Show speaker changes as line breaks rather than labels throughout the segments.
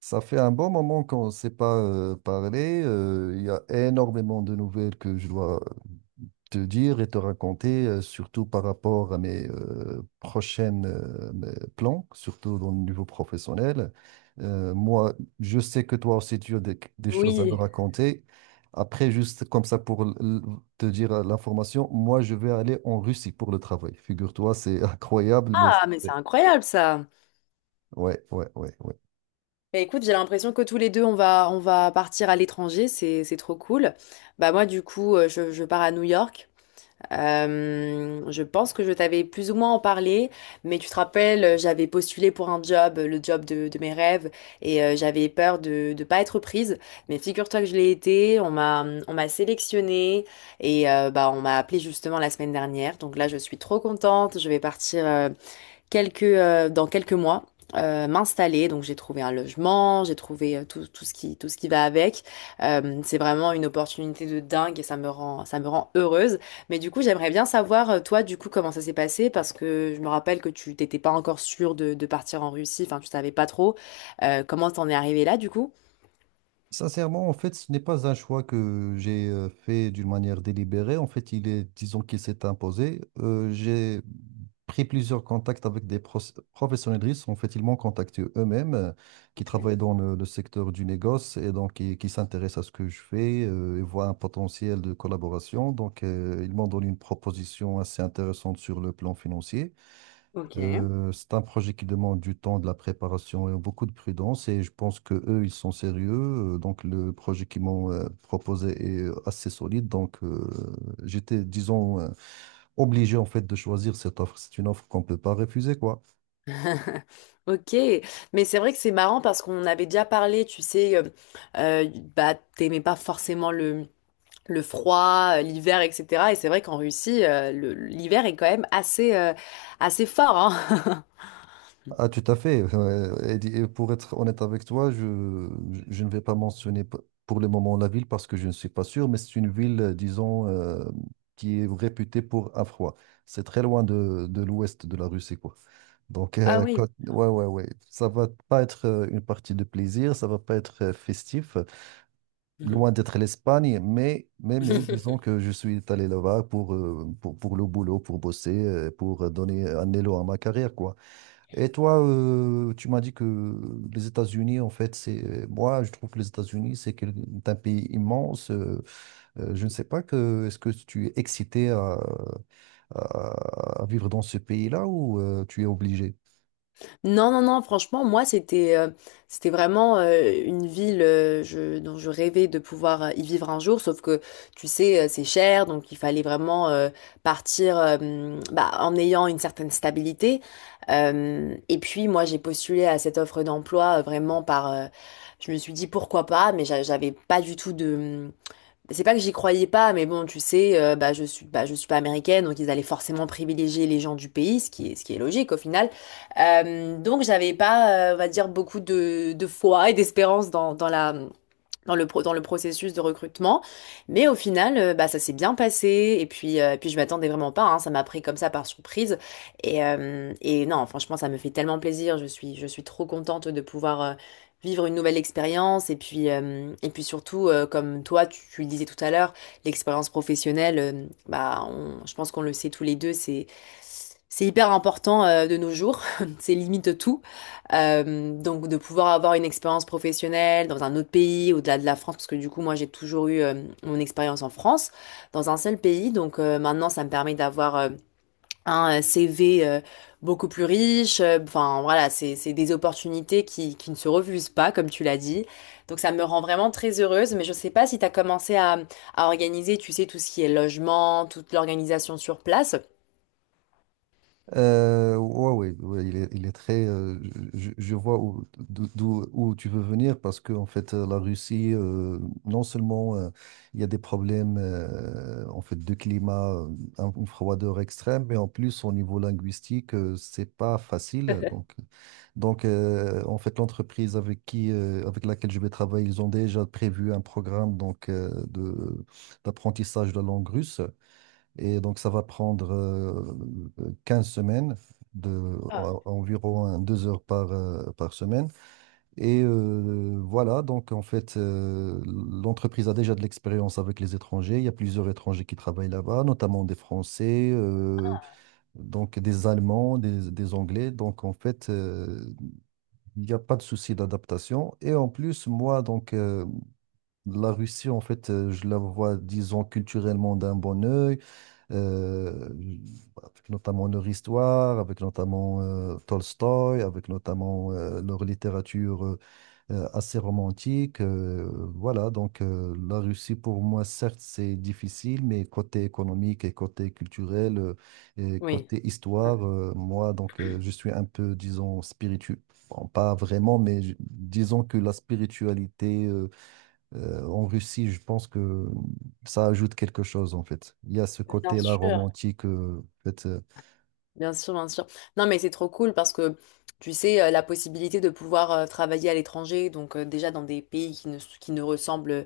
Ça fait un bon moment qu'on ne s'est pas parlé. Il y a énormément de nouvelles que je dois te dire et te raconter, surtout par rapport à mes prochaines mes plans, surtout dans le niveau professionnel. Moi, je sais que toi aussi, tu as des choses à me
Oui.
raconter. Après, juste comme ça pour te dire l'information, moi, je vais aller en Russie pour le travail. Figure-toi, c'est incroyable, mais c'est
Ah, mais c'est
vrai.
incroyable ça.
Ouais, ouais, ouais, ouais.
Bah, écoute, j'ai l'impression que tous les deux, on va partir à l'étranger. C'est trop cool. Bah moi, du coup, je pars à New York. Je pense que je t'avais plus ou moins en parlé, mais tu te rappelles, j'avais postulé pour un job, le job de mes rêves, et j'avais peur de ne pas être prise. Mais figure-toi que je l'ai été. On m'a sélectionnée et bah on m'a appelé justement la semaine dernière. Donc là, je suis trop contente. Je vais partir dans quelques mois m'installer. Donc j'ai trouvé un logement, j'ai trouvé tout, tout ce qui va avec. C'est vraiment une opportunité de dingue et ça me rend heureuse. Mais du coup, j'aimerais bien savoir, toi, du coup, comment ça s'est passé parce que je me rappelle que tu t'étais pas encore sûre de partir en Russie, enfin, tu savais pas trop. Comment t'en es arrivé là, du coup?
Sincèrement, en fait, ce n'est pas un choix que j'ai fait d'une manière délibérée. En fait, il est, disons qu'il s'est imposé. J'ai pris plusieurs contacts avec des professionnels de risque. En fait, ils m'ont contacté eux-mêmes, qui
Ok.
travaillent dans le secteur du négoce et donc qui s'intéressent à ce que je fais et voient un potentiel de collaboration. Donc, ils m'ont donné une proposition assez intéressante sur le plan financier.
Ok.
C'est un projet qui demande du temps, de la préparation et beaucoup de prudence. Et je pense que eux, ils sont sérieux. Donc le projet qu'ils m'ont proposé est assez solide. J'étais, disons, obligé en fait de choisir cette offre. C'est une offre qu'on ne peut pas refuser, quoi.
Ok, mais c'est vrai que c'est marrant parce qu'on avait déjà parlé, tu sais, bah t'aimais pas forcément le froid, l'hiver, etc. Et c'est vrai qu'en Russie, l'hiver est quand même assez fort, hein.
Ah, tout à fait. Et pour être honnête avec toi, je ne vais pas mentionner pour le moment la ville parce que je ne suis pas sûr, mais c'est une ville, disons, qui est réputée pour un froid. C'est très loin de l'ouest de la Russie, quoi.
Ah oui.
Ouais, ouais, ouais. Ça va pas être une partie de plaisir, ça va pas être festif,
Mhm.
loin d'être l'Espagne, mais disons que je suis allé là-bas pour, pour le boulot, pour bosser, pour donner un élan à ma carrière, quoi. Et toi, tu m'as dit que les États-Unis, en fait, c'est moi, je trouve que les États-Unis, c'est c'est un pays immense. Je ne sais pas que est-ce que tu es excité à, à vivre dans ce pays-là ou tu es obligé?
Non, non, non, franchement, moi, c'était vraiment une ville dont je rêvais de pouvoir y vivre un jour, sauf que, tu sais, c'est cher, donc il fallait vraiment partir bah, en ayant une certaine stabilité. Et puis, moi, j'ai postulé à cette offre d'emploi vraiment je me suis dit pourquoi pas, mais j'avais pas du tout de. C'est pas que j'y croyais pas, mais bon, tu sais, bah, bah, je suis pas américaine, donc ils allaient forcément privilégier les gens du pays, ce qui est logique au final. Donc j'avais pas, on va dire, beaucoup de foi et d'espérance dans le processus de recrutement. Mais au final, bah, ça s'est bien passé. Et puis, et puis je m'attendais vraiment pas, hein. Ça m'a pris comme ça par surprise. Et non, franchement, ça me fait tellement plaisir. Je suis trop contente de pouvoir vivre une nouvelle expérience. Et puis, et puis surtout, comme toi, tu le disais tout à l'heure, l'expérience professionnelle, bah, je pense qu'on le sait tous les deux, c'est... C'est hyper important de nos jours, c'est limite tout. Donc de pouvoir avoir une expérience professionnelle dans un autre pays, au-delà de la France, parce que du coup moi j'ai toujours eu mon expérience en France, dans un seul pays. Donc maintenant ça me permet d'avoir un CV beaucoup plus riche. Enfin voilà, c'est des opportunités qui ne se refusent pas, comme tu l'as dit. Donc ça me rend vraiment très heureuse, mais je sais pas si tu as commencé à organiser, tu sais, tout ce qui est logement, toute l'organisation sur place.
Ouais, ouais, ouais, il est très. Je vois où, d'où, où tu veux venir parce que en fait, la Russie, non seulement il y a des problèmes en fait de climat, une froideur extrême, mais en plus au niveau linguistique, c'est pas facile. Donc, en fait, l'entreprise avec qui, avec laquelle je vais travailler, ils ont déjà prévu un programme donc de d'apprentissage de la langue russe. Et donc, ça va prendre 15 semaines,
Ah,
environ hein, deux heures par, par semaine. Et voilà, donc en fait, l'entreprise a déjà de l'expérience avec les étrangers. Il y a plusieurs étrangers qui travaillent là-bas, notamment des Français, donc des Allemands, des Anglais. Donc en fait, il n'y a pas de souci d'adaptation. Et en plus, moi, la Russie, en fait, je la vois, disons, culturellement d'un bon œil euh, avec notamment leur histoire, avec notamment Tolstoï, avec notamment leur littérature assez romantique. Voilà, la Russie, pour moi, certes, c'est difficile, mais côté économique et côté culturel et
oui,
côté histoire, moi, je suis un peu, disons, spirituel. Bon, pas vraiment, mais disons que la spiritualité en Russie, je pense que ça ajoute quelque chose en fait. Il y a ce
bien
côté-là
sûr.
romantique, en fait.
Bien sûr, bien sûr. Non, mais c'est trop cool parce que tu sais, la possibilité de pouvoir travailler à l'étranger, donc déjà dans des pays qui ne ressemblent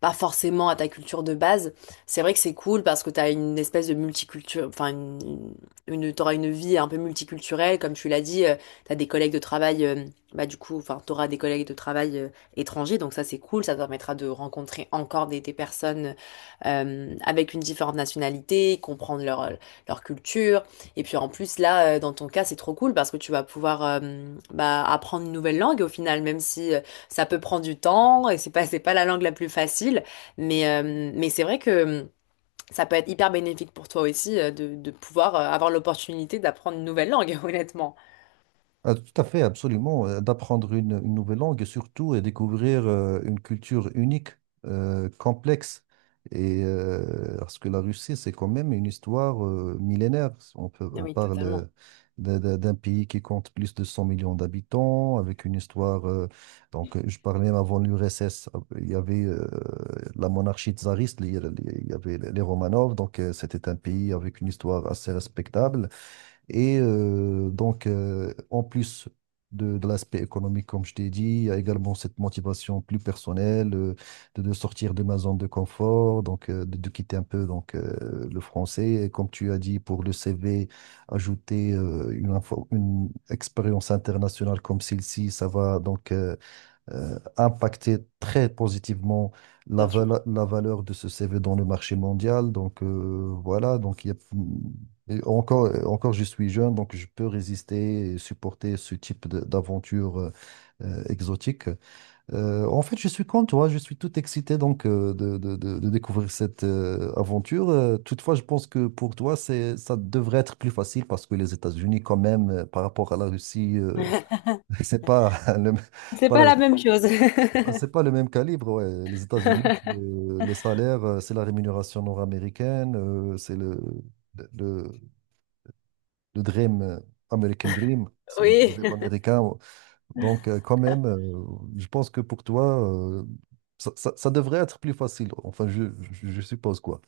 pas forcément à ta culture de base, c'est vrai que c'est cool parce que tu as une espèce de multiculture, enfin, t'auras une vie un peu multiculturelle, comme tu l'as dit, tu as des collègues de travail, bah du coup, enfin, t'auras des collègues de travail étrangers, donc ça c'est cool, ça te permettra de rencontrer encore des personnes avec une différente nationalité, comprendre leur, leur culture. Et puis en plus là, dans ton cas, c'est trop cool parce que tu vas pouvoir bah, apprendre une nouvelle langue au final, même si ça peut prendre du temps et c'est pas la langue la plus facile, mais c'est vrai que ça peut être hyper bénéfique pour toi aussi de pouvoir avoir l'opportunité d'apprendre une nouvelle langue, honnêtement.
Ah, tout à fait, absolument. D'apprendre une nouvelle langue et surtout et découvrir une culture unique, complexe. Et parce que la Russie, c'est quand même une histoire millénaire. On peut,
Ah
on
oui,
parle
totalement,
d'un pays qui compte plus de 100 millions d'habitants, avec une histoire. Je parlais même avant l'URSS, il y avait la monarchie tsariste, il y avait les Romanov. C'était un pays avec une histoire assez respectable et en plus de l'aspect économique, comme je t'ai dit, il y a également cette motivation plus personnelle de sortir de ma zone de confort, de quitter un peu le français. Et comme tu as dit, pour le CV, ajouter une expérience internationale comme celle-ci, ça va impacter très positivement
bien sûr.
la valeur de ce C V dans le marché mondial. Et encore, encore je suis jeune, donc je peux résister et supporter ce type d'aventure exotique. En fait, je suis comme toi, je suis tout excité de découvrir cette aventure. Toutefois, je pense que pour toi, c'est, ça devrait être plus facile parce que les États-Unis, quand même, par rapport à la Russie, c'est pas le,
C'est
pas
pas
la-
la même chose.
ah, c'est pas le même calibre, ouais. Les États-Unis, c'est, les salaires, c'est la rémunération nord-américaine, c'est le dream, American Dream, c'est le
Oui.
rêve américain. Donc, je pense que pour toi, euh, ça, ça devrait être plus facile. Enfin, je suppose quoi.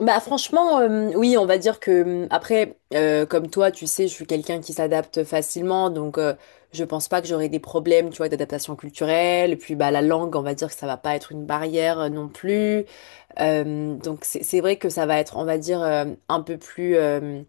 Bah franchement, oui, on va dire que après, comme toi, tu sais, je suis quelqu'un qui s'adapte facilement, donc je pense pas que j'aurai des problèmes, tu vois, d'adaptation culturelle. Et puis bah la langue, on va dire que ça va pas être une barrière non plus. Donc c'est vrai que ça va être, on va dire,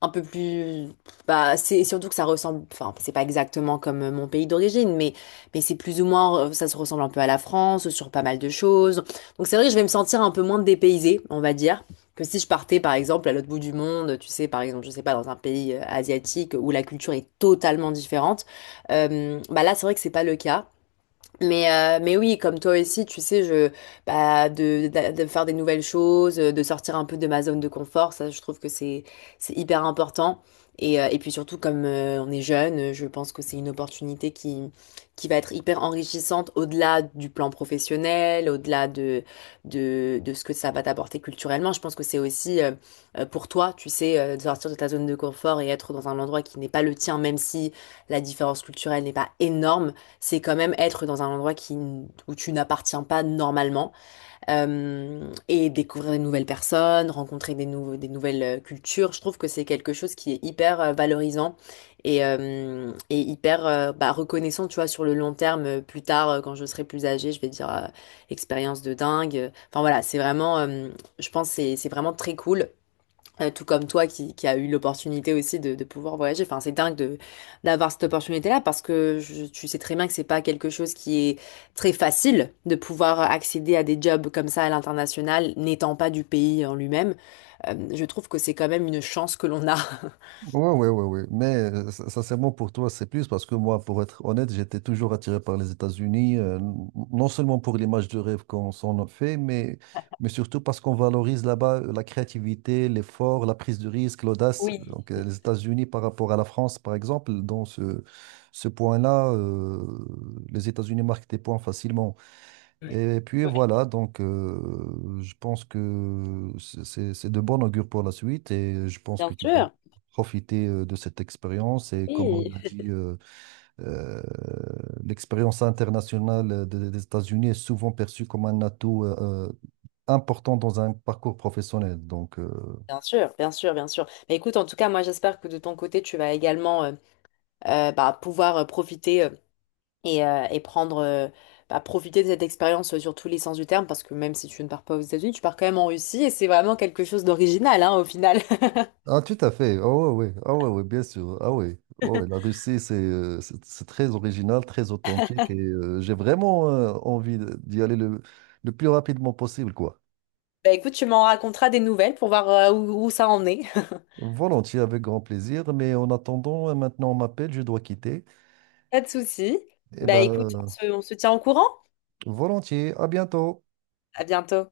un peu plus bah c'est surtout que ça ressemble enfin c'est pas exactement comme mon pays d'origine mais c'est plus ou moins ça se ressemble un peu à la France sur pas mal de choses donc c'est vrai que je vais me sentir un peu moins dépaysée on va dire que si je partais par exemple à l'autre bout du monde tu sais par exemple je sais pas dans un pays asiatique où la culture est totalement différente bah là c'est vrai que c'est pas le cas mais oui, comme toi aussi, tu sais, bah, de faire des nouvelles choses, de sortir un peu de ma zone de confort, ça, je trouve que c'est hyper important. Et puis surtout, comme on est jeune, je pense que c'est une opportunité qui va être hyper enrichissante au-delà du plan professionnel, au-delà de ce que ça va t'apporter culturellement. Je pense que c'est aussi pour toi, tu sais, de sortir de ta zone de confort et être dans un endroit qui n'est pas le tien, même si la différence culturelle n'est pas énorme, c'est quand même être dans un endroit où tu n'appartiens pas normalement et découvrir des nouvelles personnes, rencontrer des nouvelles cultures. Je trouve que c'est quelque chose qui est hyper valorisant et hyper bah, reconnaissant, tu vois, sur le long terme. Plus tard, quand je serai plus âgée, je vais dire expérience de dingue. Enfin voilà, c'est vraiment, je pense, que c'est vraiment très cool. Tout comme toi qui a eu l'opportunité aussi de pouvoir voyager. Enfin, c'est dingue de d'avoir cette opportunité-là parce que tu sais très bien que c'est pas quelque chose qui est très facile de pouvoir accéder à des jobs comme ça à l'international, n'étant pas du pays en lui-même. Je trouve que c'est quand même une chance que l'on a.
Ouais, ouais, ouais, ouais. Mais sincèrement, pour toi, c'est plus parce que moi, pour être honnête, j'étais toujours attiré par les États-Unis, non seulement pour l'image de rêve qu'on s'en a fait, mais surtout parce qu'on valorise là-bas la créativité, l'effort, la prise de risque, l'audace. Les États-Unis par rapport à la France, par exemple, dans ce point-là, les États-Unis marquent des points facilement. Et puis voilà, je pense que c'est de bon augure pour la suite et je pense que tu vas
Sûr,
profiter de cette expérience. Et comme on
oui.
a dit, euh, l'expérience internationale des États-Unis est souvent perçue comme un atout euh, important dans un parcours professionnel.
Bien sûr, bien sûr, bien sûr. Mais écoute, en tout cas, moi, j'espère que de ton côté, tu vas également bah, pouvoir et prendre, bah, profiter de cette expérience sur tous les sens du terme, parce que même si tu ne pars pas aux États-Unis, tu pars quand même en Russie et c'est vraiment quelque chose d'original, hein, au final.
Ah, tout à fait. Ah ouais, ouais. Ah ouais, ouais, bien sûr. Ah ouais. Ouais, ouais, la Russie, c'est très original, très authentique et j'ai vraiment envie d'y aller le plus rapidement possible, quoi.
Bah écoute, tu m'en raconteras des nouvelles pour voir où, où ça en est.
Volontiers, avec grand plaisir. Mais en attendant, maintenant on m'appelle, je dois quitter.
Pas de souci.
Eh
Bah
ben,
écoute, on se tient au courant.
volontiers. À bientôt.
À bientôt.